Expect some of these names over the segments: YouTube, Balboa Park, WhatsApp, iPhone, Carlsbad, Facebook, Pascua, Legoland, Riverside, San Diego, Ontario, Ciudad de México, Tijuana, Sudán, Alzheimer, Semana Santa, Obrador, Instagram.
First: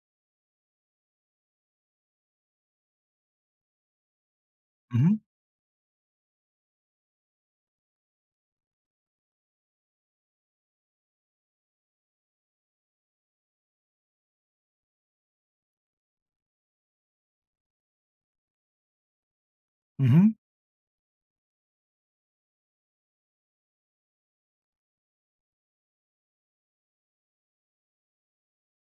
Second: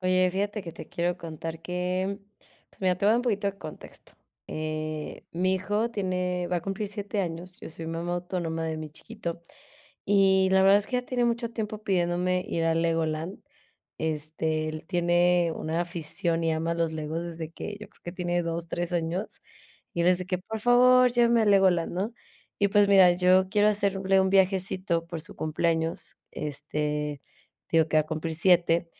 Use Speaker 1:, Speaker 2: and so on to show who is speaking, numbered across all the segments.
Speaker 1: Oye, fíjate que te quiero contar que, pues mira, te voy a dar un poquito de contexto.
Speaker 2: Ujú,
Speaker 1: Mi hijo tiene, va a cumplir 7 años, yo soy mamá autónoma de mi chiquito y la verdad es que ya tiene mucho tiempo pidiéndome ir a Legoland. Él tiene una afición y ama los Legos desde que yo creo que tiene 2, 3 años. Y desde
Speaker 2: ujú,
Speaker 1: que, por favor, llévame a Legoland, ¿no? Y pues mira, yo quiero hacerle un viajecito por su cumpleaños. Digo que va a cumplir siete.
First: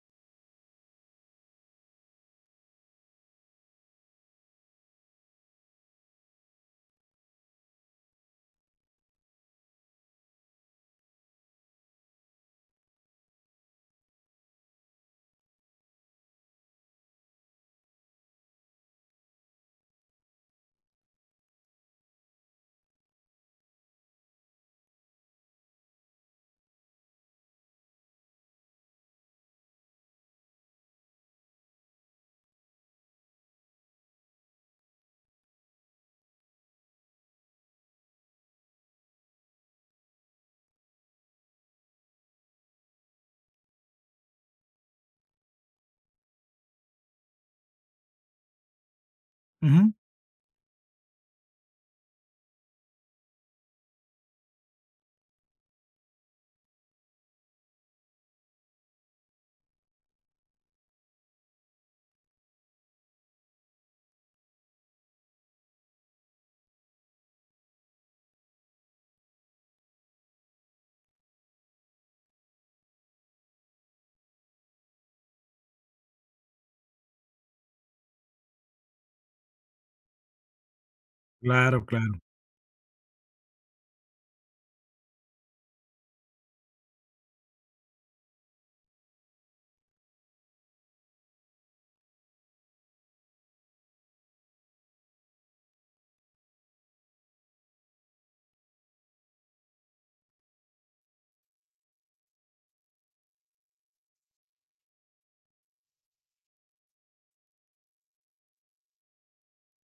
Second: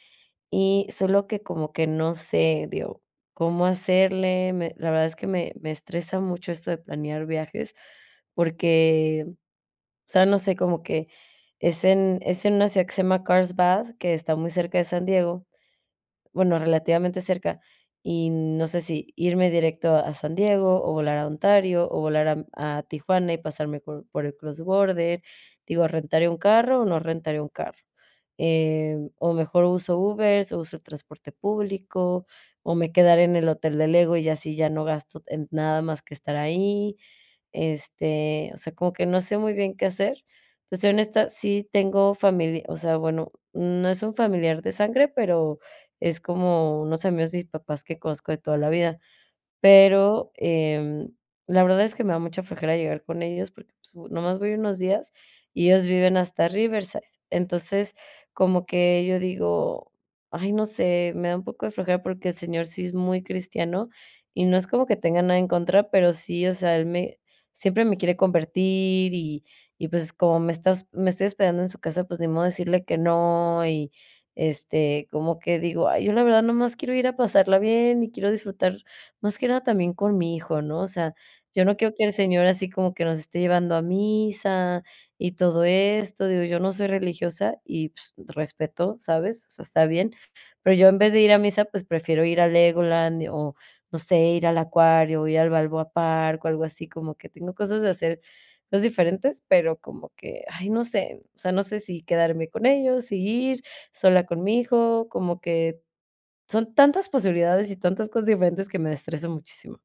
Speaker 1: Y solo que como que no sé, digo, cómo hacerle. Me la verdad es que me estresa mucho esto de planear viajes, porque, o sea, no sé, como que es en una ciudad que se llama Carlsbad, que está muy cerca de San Diego. Bueno, relativamente cerca, y no sé si irme directo a San Diego, o volar a Ontario, o volar a Tijuana y pasarme por el cross border. Digo, ¿rentaré un carro o no rentaré un carro? O mejor uso Ubers, o uso el transporte público, o me quedaré en el hotel del Lego y así ya no gasto en nada más que estar ahí. O sea, como que no sé muy bien qué hacer. Entonces soy honesta, sí tengo familia, o sea, bueno, no es un familiar de sangre, pero es como unos amigos y papás que conozco de toda la vida.
Speaker 2: ujú.
Speaker 1: Pero, la verdad es que me da mucha flojera llegar con ellos porque, pues, u nomás voy unos días y ellos viven hasta Riverside. Entonces, como que yo digo: "Ay, no sé", me da un poco de flojera porque el señor sí es muy cristiano y no es como que tenga nada en contra, pero sí, o sea, él me siempre me quiere convertir y, pues, como me estoy hospedando en su casa, pues, ni modo decirle que no y, como que digo: "Ay, yo la verdad nomás quiero ir a pasarla bien y quiero disfrutar más que nada también con mi hijo, ¿no? O sea, yo no
Speaker 2: Claro,
Speaker 1: quiero que
Speaker 2: claro.
Speaker 1: el Señor así como que nos esté llevando a misa y todo esto. Digo, yo no soy religiosa y, pues, respeto, ¿sabes? O sea, está bien. Pero yo en vez de ir a misa, pues, prefiero ir a Legoland o, no sé, ir al acuario, ir al Balboa Park o algo así, como que tengo cosas de hacer, cosas diferentes, pero como que, ay, no sé, o sea, no sé si quedarme con ellos, si ir sola con mi hijo, como que son tantas posibilidades y tantas cosas diferentes que me estreso muchísimo.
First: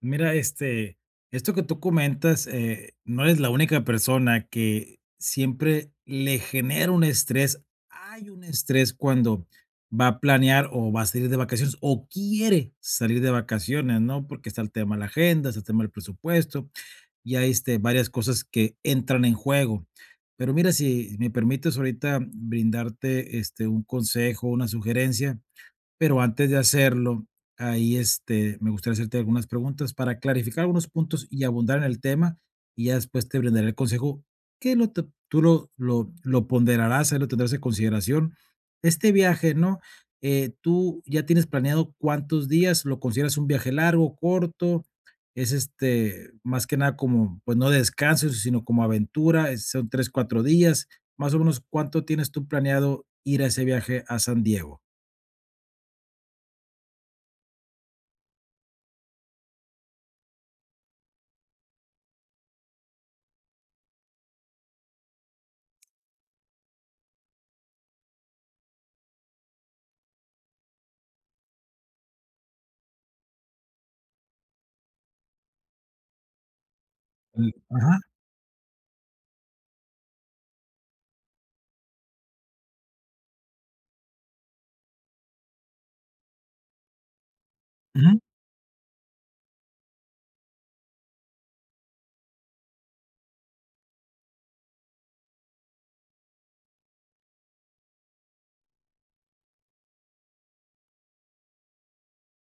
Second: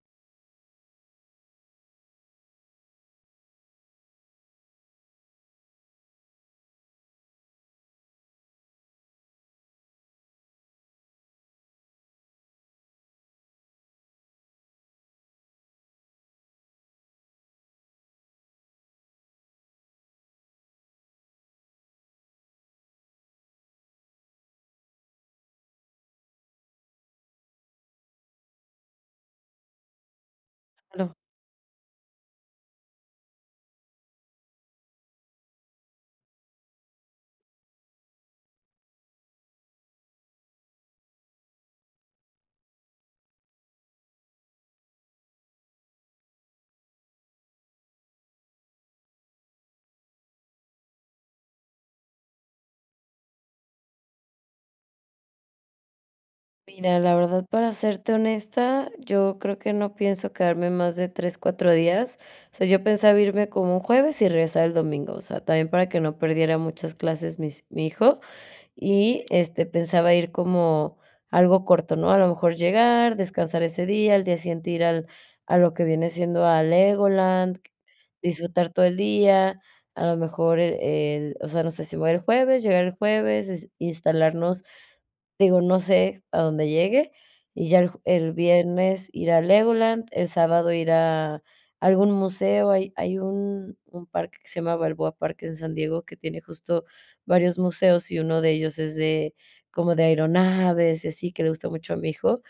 Speaker 2: Mira, este, esto que tú comentas, no eres la única persona que siempre le genera un estrés. Hay un estrés cuando va a planear o va a salir de vacaciones o quiere salir de vacaciones, ¿no? Porque está el tema de la agenda, está el tema del presupuesto y hay este, varias cosas que entran en juego. Pero mira, si me permites ahorita brindarte este, un consejo, una sugerencia. Pero antes de hacerlo, ahí, este, me gustaría hacerte algunas preguntas para clarificar algunos
Speaker 1: Claro.
Speaker 2: puntos y abundar en el tema, y ya después te brindaré el consejo que lo te tú lo ponderarás, ahí lo tendrás en consideración. Este viaje, ¿no? ¿Tú ya tienes planeado cuántos días? ¿Lo consideras un viaje largo, corto? Es, este, más que nada como, pues, no descanso, sino como aventura, son 3 4 días. Más o menos, ¿cuánto tienes tú planeado ir a ese viaje a San Diego?
Speaker 1: Mira, la verdad, para serte honesta, yo creo que no pienso quedarme más de 3, 4 días. O sea, yo pensaba irme como un jueves y regresar el domingo, o sea, también para que no perdiera muchas clases mis mi hijo. Y, pensaba ir como algo corto, ¿no? A lo mejor llegar, descansar ese día, al día siguiente ir al a lo que viene siendo a
Speaker 2: El
Speaker 1: Legoland,
Speaker 2: ajá.
Speaker 1: disfrutar todo el día, a lo mejor el o sea, no sé, si me voy el jueves, llegar el jueves, instalarnos, digo, no sé a dónde llegue, y ya el ju
Speaker 2: Ujú.
Speaker 1: el viernes ir a Legoland, el sábado ir a algún museo, hay un parque que se llama Balboa Park en San Diego que tiene justo varios museos y uno de ellos es de como de aeronaves y así, que le gusta mucho a mi hijo,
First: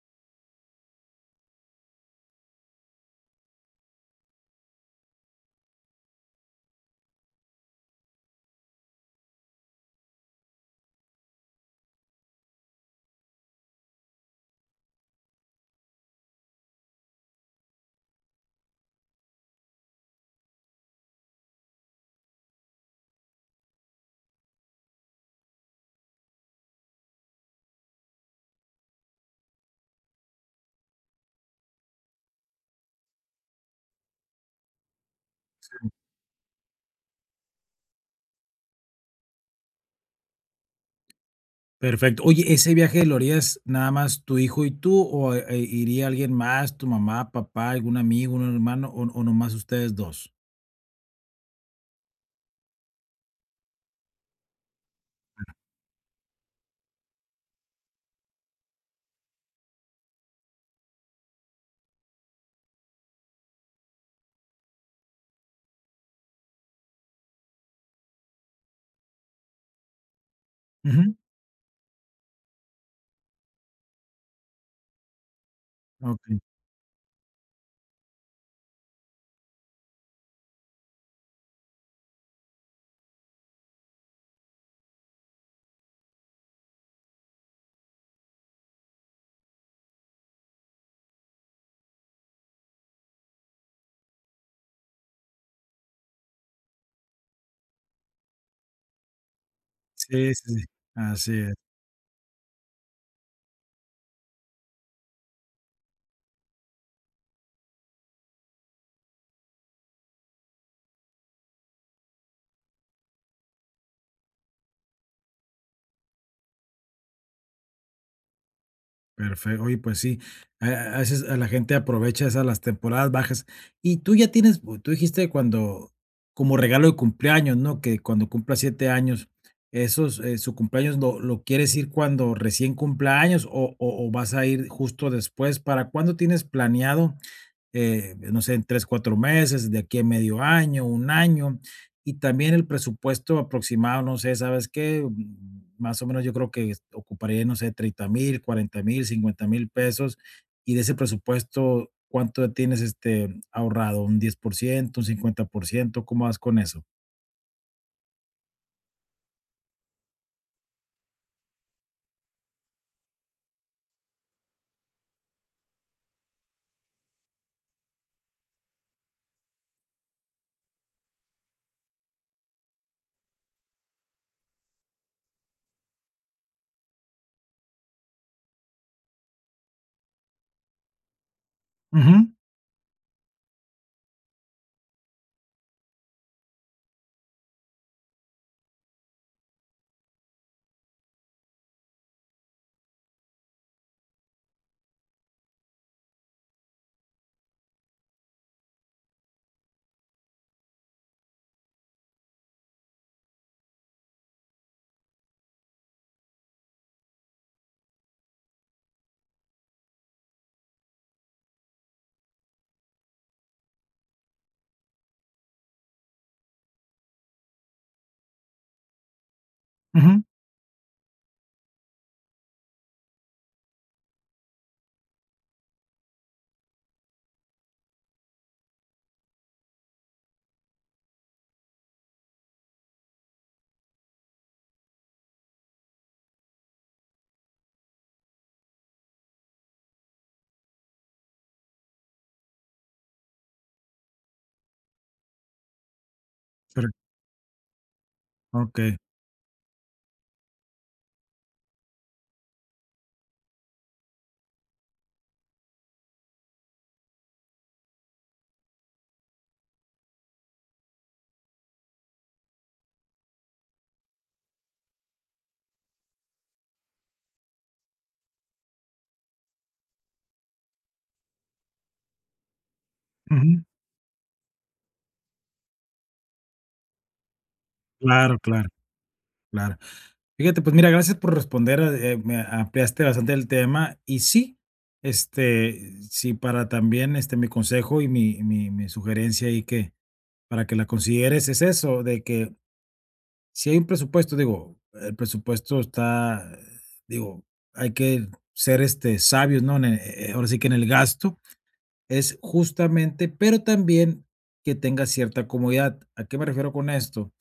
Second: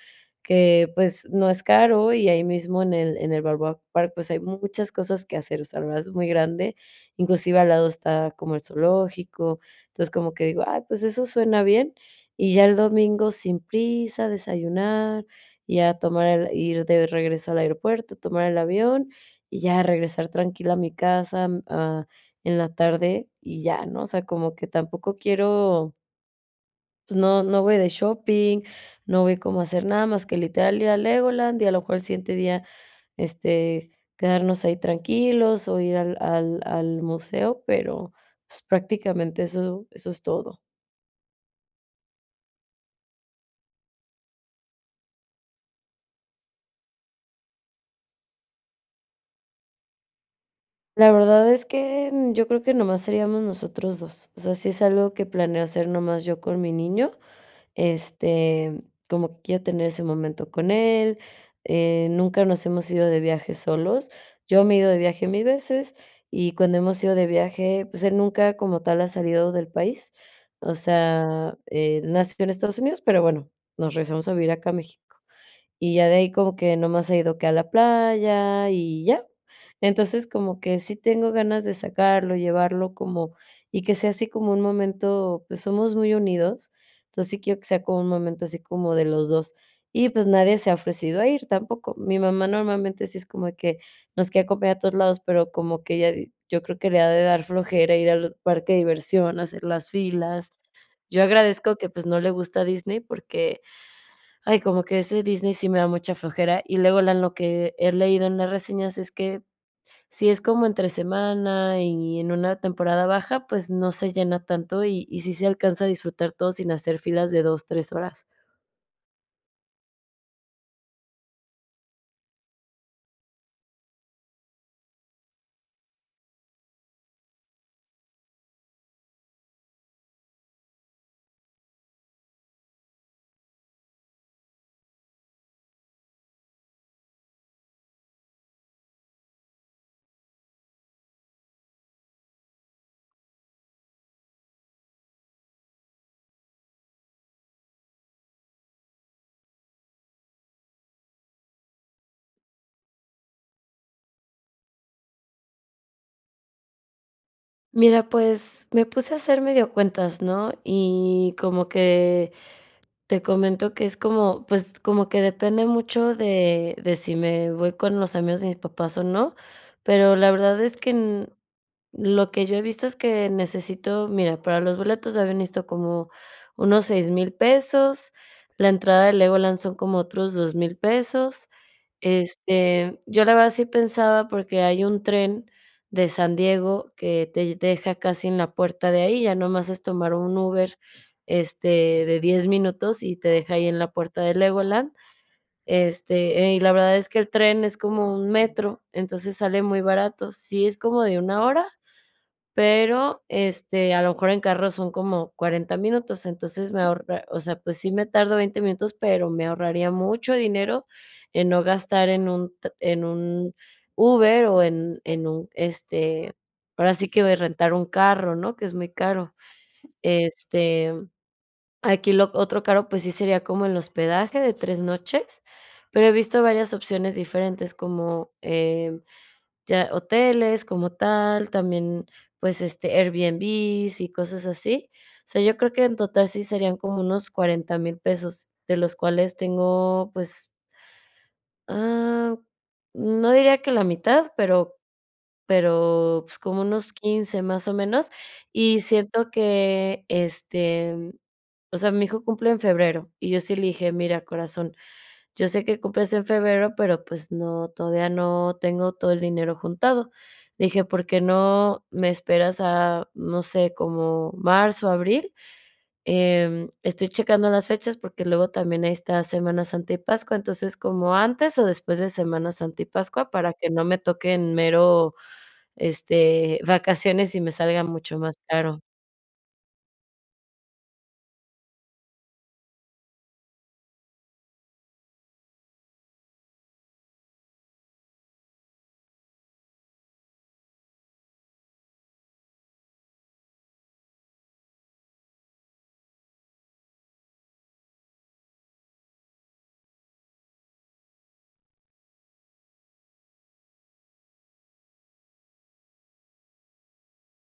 Speaker 1: que, pues, no es caro y ahí mismo en el Balboa Park, pues, hay muchas cosas que hacer, o sea, la verdad es muy grande, inclusive al lado está como el zoológico, entonces como que digo: "Ay, pues eso suena bien", y ya el domingo sin prisa, desayunar, y ya tomar el ir de regreso al aeropuerto, tomar el avión y ya regresar tranquila a mi casa, a en la tarde y ya, ¿no? O sea, como que tampoco quiero, pues no, no voy de shopping, no voy como a hacer nada más que literal ir a Legoland y a lo mejor el siguiente día, este, quedarnos ahí tranquilos o ir al museo, pero pues prácticamente eso, eso es todo.
Speaker 2: Perfecto. Oye, ¿ese viaje lo harías nada más tu hijo y tú, o, iría alguien más, tu mamá, papá, algún amigo, un hermano, o nomás ustedes dos?
Speaker 1: La verdad es que mm, yo creo que nomás seríamos nosotros dos. O sea, sí es algo que planeo hacer nomás yo con mi niño. Este, como que quiero tener ese momento con él, nunca nos hemos ido de viaje solos. Yo me he ido de viaje mil veces y cuando hemos ido de viaje, pues él nunca como tal ha salido del país. O
Speaker 2: Ujú.
Speaker 1: sea, él nació en Estados Unidos, pero bueno, nos regresamos a vivir acá a México. Y ya de ahí
Speaker 2: Okey.
Speaker 1: como que nomás ha ido que a la playa y ya. Entonces, como que sí tengo ganas de sacarlo, llevarlo como y que sea así como un momento, pues, somos muy unidos, entonces, sí quiero que sea como un momento así como de los dos. Y, pues, nadie se ha ofrecido a ir tampoco. Mi mamá normalmente sí es como de que nos quiere acompañar a todos lados, pero como que ella di yo creo que le ha de dar flojera ir al parque de diversión, hacer las
Speaker 2: Sí,
Speaker 1: filas.
Speaker 2: sí, sí.
Speaker 1: Yo
Speaker 2: Así es.
Speaker 1: agradezco que, pues, no le gusta Disney porque ay, como que ese Disney sí me da mucha flojera, y luego la lo que he leído en las reseñas es que si es como entre semana y en una temporada baja, pues no se llena tanto y sí se alcanza a disfrutar todo sin hacer filas de 2, 3 horas.
Speaker 2: Perfecto. Oye, pues sí, a veces a la gente aprovecha esas las temporadas bajas. Y tú ya tienes, tú dijiste cuando, como regalo de cumpleaños, ¿no? Que cuando cumpla 7 años, esos, su cumpleaños lo quieres ir cuando recién cumpla años o vas a ir justo después. ¿Para cuándo tienes planeado? No sé, en 3, 4 meses, de aquí a medio año, un año, y también el presupuesto aproximado, no sé, ¿sabes qué? Más o menos yo creo que ocuparía, no sé, 30,000, 40,000, 50,000 pesos, y de ese presupuesto, ¿cuánto tienes este ahorrado? ¿Un 10% un 50%? ¿Cómo vas con eso?
Speaker 1: Mira, pues me puse a hacer medio cuentas, ¿no? Y como que te comento que es como, pues, como que depende mucho de si me voy con los amigos de mis papás o no, pero la verdad es que lo que yo he visto es que necesito, mira, para los boletos había visto como unos 6,000 pesos, la entrada de Legoland son como otros 2,000 pesos.
Speaker 2: Ujú,
Speaker 1: Yo la verdad sí pensaba, porque hay un tren de San Diego que te deja casi en la puerta de ahí, ya nomás es tomar un Uber, este, de 10 minutos y te deja ahí en la puerta de Legoland. Y la verdad es que el tren es como un metro, entonces sale muy barato. Sí es como de una hora, pero, a lo mejor en carro son como 40 minutos, entonces me ahorra, o sea, pues sí me tardo 20 minutos, pero me ahorraría mucho dinero en no gastar en un Uber o en un, ahora sí que voy a rentar un carro, ¿no? Que es muy caro.
Speaker 2: ujú,
Speaker 1: Este, aquí lo otro caro, pues sí sería como el hospedaje de 3 noches, pero he visto varias opciones diferentes como, ya hoteles como tal, también, pues, Airbnbs y cosas así. O sea, yo creo que en total sí serían como unos 40,000 pesos, de los cuales tengo, pues, ah, no diría que la mitad, pero, pues, como
Speaker 2: pero,
Speaker 1: unos 15 más o menos, y
Speaker 2: okey,
Speaker 1: siento que, o sea, mi hijo cumple en febrero, y yo sí le dije: "Mira, corazón, yo sé que cumples en febrero, pero, pues, no, todavía no tengo todo el dinero juntado. Dije, ¿por qué no me esperas a, no sé, como marzo, abril? Estoy checando las fechas porque luego también ahí está Semana Santa y Pascua, entonces, como antes o después de Semana Santa y Pascua, para
Speaker 2: ujú,
Speaker 1: que no me toquen mero, vacaciones y me salga mucho más
Speaker 2: claro, claro,
Speaker 1: caro.
Speaker 2: claro. Fíjate, pues mira, gracias por responder, me ampliaste bastante el tema y sí, este, sí, para también, este, mi consejo y mi sugerencia y que para que la consideres es eso, de que si hay un presupuesto, digo, el presupuesto está, digo, hay que ser, este, sabios, ¿no? Ahora sí que en el gasto es justamente, pero también que tenga cierta comodidad. ¿A qué me refiero con esto?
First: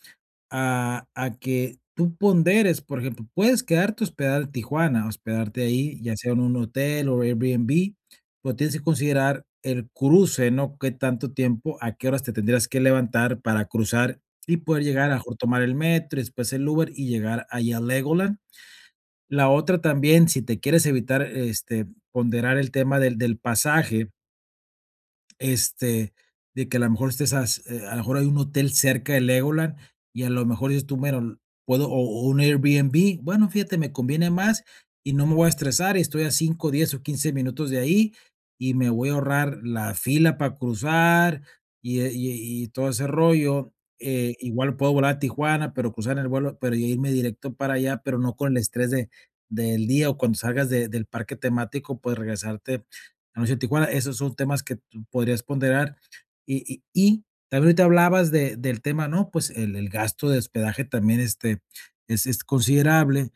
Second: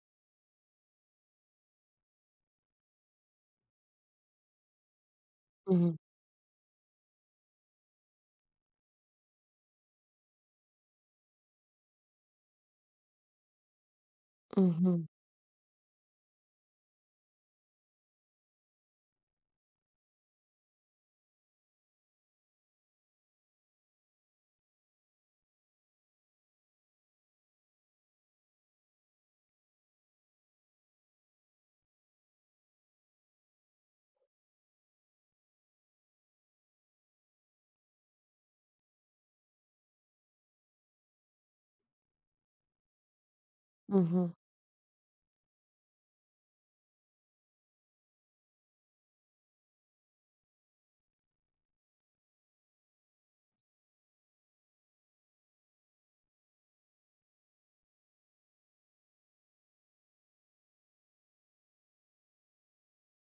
Speaker 2: A que tú ponderes, por ejemplo, puedes quedarte a hospedar en Tijuana, hospedarte
Speaker 1: Ujú,
Speaker 2: ahí, ya sea en un hotel o Airbnb, pero tienes que considerar el cruce, ¿no? Qué tanto tiempo, a qué horas te tendrías que levantar para cruzar y poder llegar,
Speaker 1: ujú,
Speaker 2: a lo mejor tomar el metro, y después el Uber y llegar ahí a Legoland. La otra también, si te quieres evitar, este, ponderar el tema del pasaje este, de que a lo mejor estés as a lo mejor hay un hotel cerca de Legoland y a lo mejor dices tú: "Bueno, puedo o un Airbnb, bueno, fíjate, me conviene más y no me voy a estresar, y estoy a 5, 10 o 15 minutos de ahí, y me voy a ahorrar la fila para cruzar y, y todo ese rollo".
Speaker 1: ujú.
Speaker 2: Igual puedo volar a Tijuana, pero cruzar el vuelo, pero ya irme directo para allá, pero no con el estrés de del día, o cuando salgas de del parque temático, pues regresarte a la noche a Tijuana. Esos son temas que podrías ponderar. Y también ahorita hablabas de, del tema, ¿no? Pues el gasto de hospedaje también este, es considerable.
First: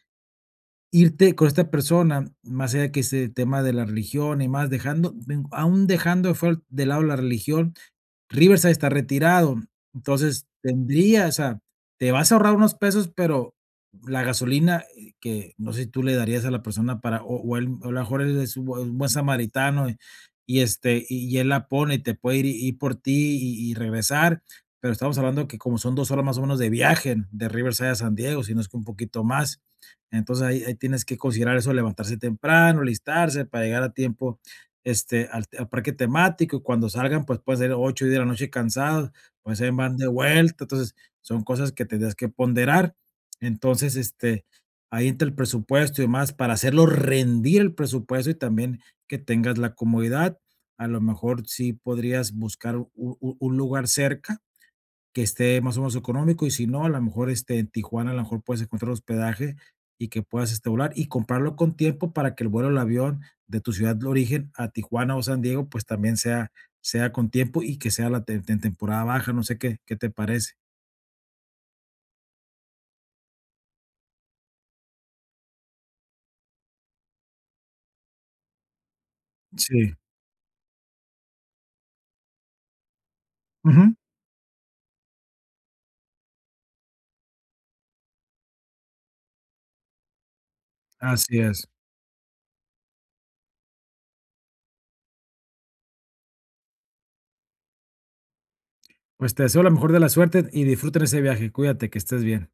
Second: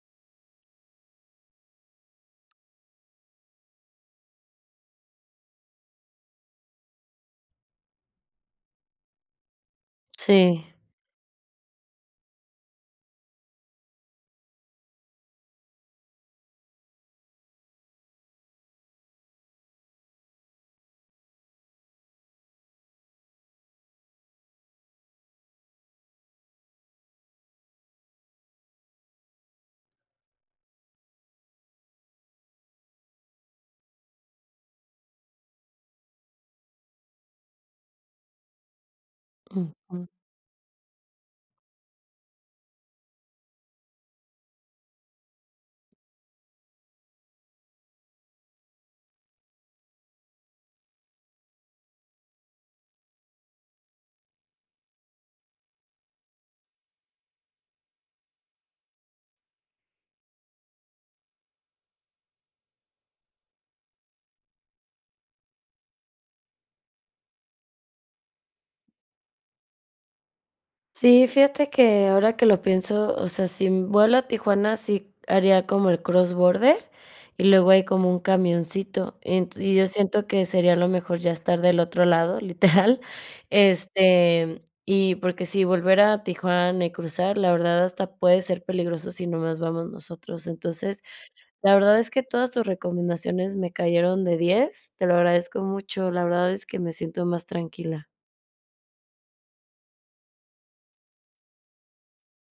Speaker 2: Irte con esta persona, más allá que ese tema de la religión y más, dejando, aún dejando de fuera de lado la religión, Riverside está retirado, entonces
Speaker 1: Sí,
Speaker 2: tendría, o sea, te vas a ahorrar unos pesos, pero la gasolina, que no sé si tú le darías a la persona para o él, o a lo mejor él es un buen samaritano, y, este, y él la pone y te puede ir por ti y regresar, pero estamos hablando que como son 2 horas más o menos de viaje de Riverside a San Diego, si no es que un poquito más. Entonces ahí tienes que considerar eso, levantarse temprano, listarse para llegar a tiempo este, al parque temático, y cuando salgan, pues, puede ser 8 o de la noche cansados, pues, ahí van de
Speaker 1: ujú.
Speaker 2: vuelta. Entonces, son cosas que tendrías que ponderar. Entonces, este, ahí entra el presupuesto y demás, para hacerlo rendir el presupuesto y también que tengas la comodidad. A lo mejor sí podrías buscar u un lugar cerca que esté más o menos económico, y si no, a lo mejor, este, en Tijuana, a lo mejor puedes encontrar hospedaje y que puedas, este, volar y comprarlo con tiempo para que el vuelo del avión de tu ciudad de origen a Tijuana o San Diego, pues, también sea con tiempo y que sea la te en temporada baja, no sé qué te parece.
Speaker 1: Sí, fíjate que ahora que lo pienso, o sea, si vuelo a Tijuana, sí haría como el cross border y luego hay como un camioncito. Ent y yo
Speaker 2: Sí,
Speaker 1: siento que sería lo mejor ya estar del otro lado, literal.
Speaker 2: ujú,
Speaker 1: Y porque si volver a Tijuana y cruzar, la verdad hasta puede ser peligroso si nomás vamos nosotros. Entonces,
Speaker 2: así es.
Speaker 1: la verdad es que todas tus recomendaciones me cayeron de diez. Te lo agradezco mucho. La verdad es que me siento más tranquila.
Speaker 2: Pues, te deseo la mejor de la suerte y disfruten ese viaje. Cuídate, que estés bien.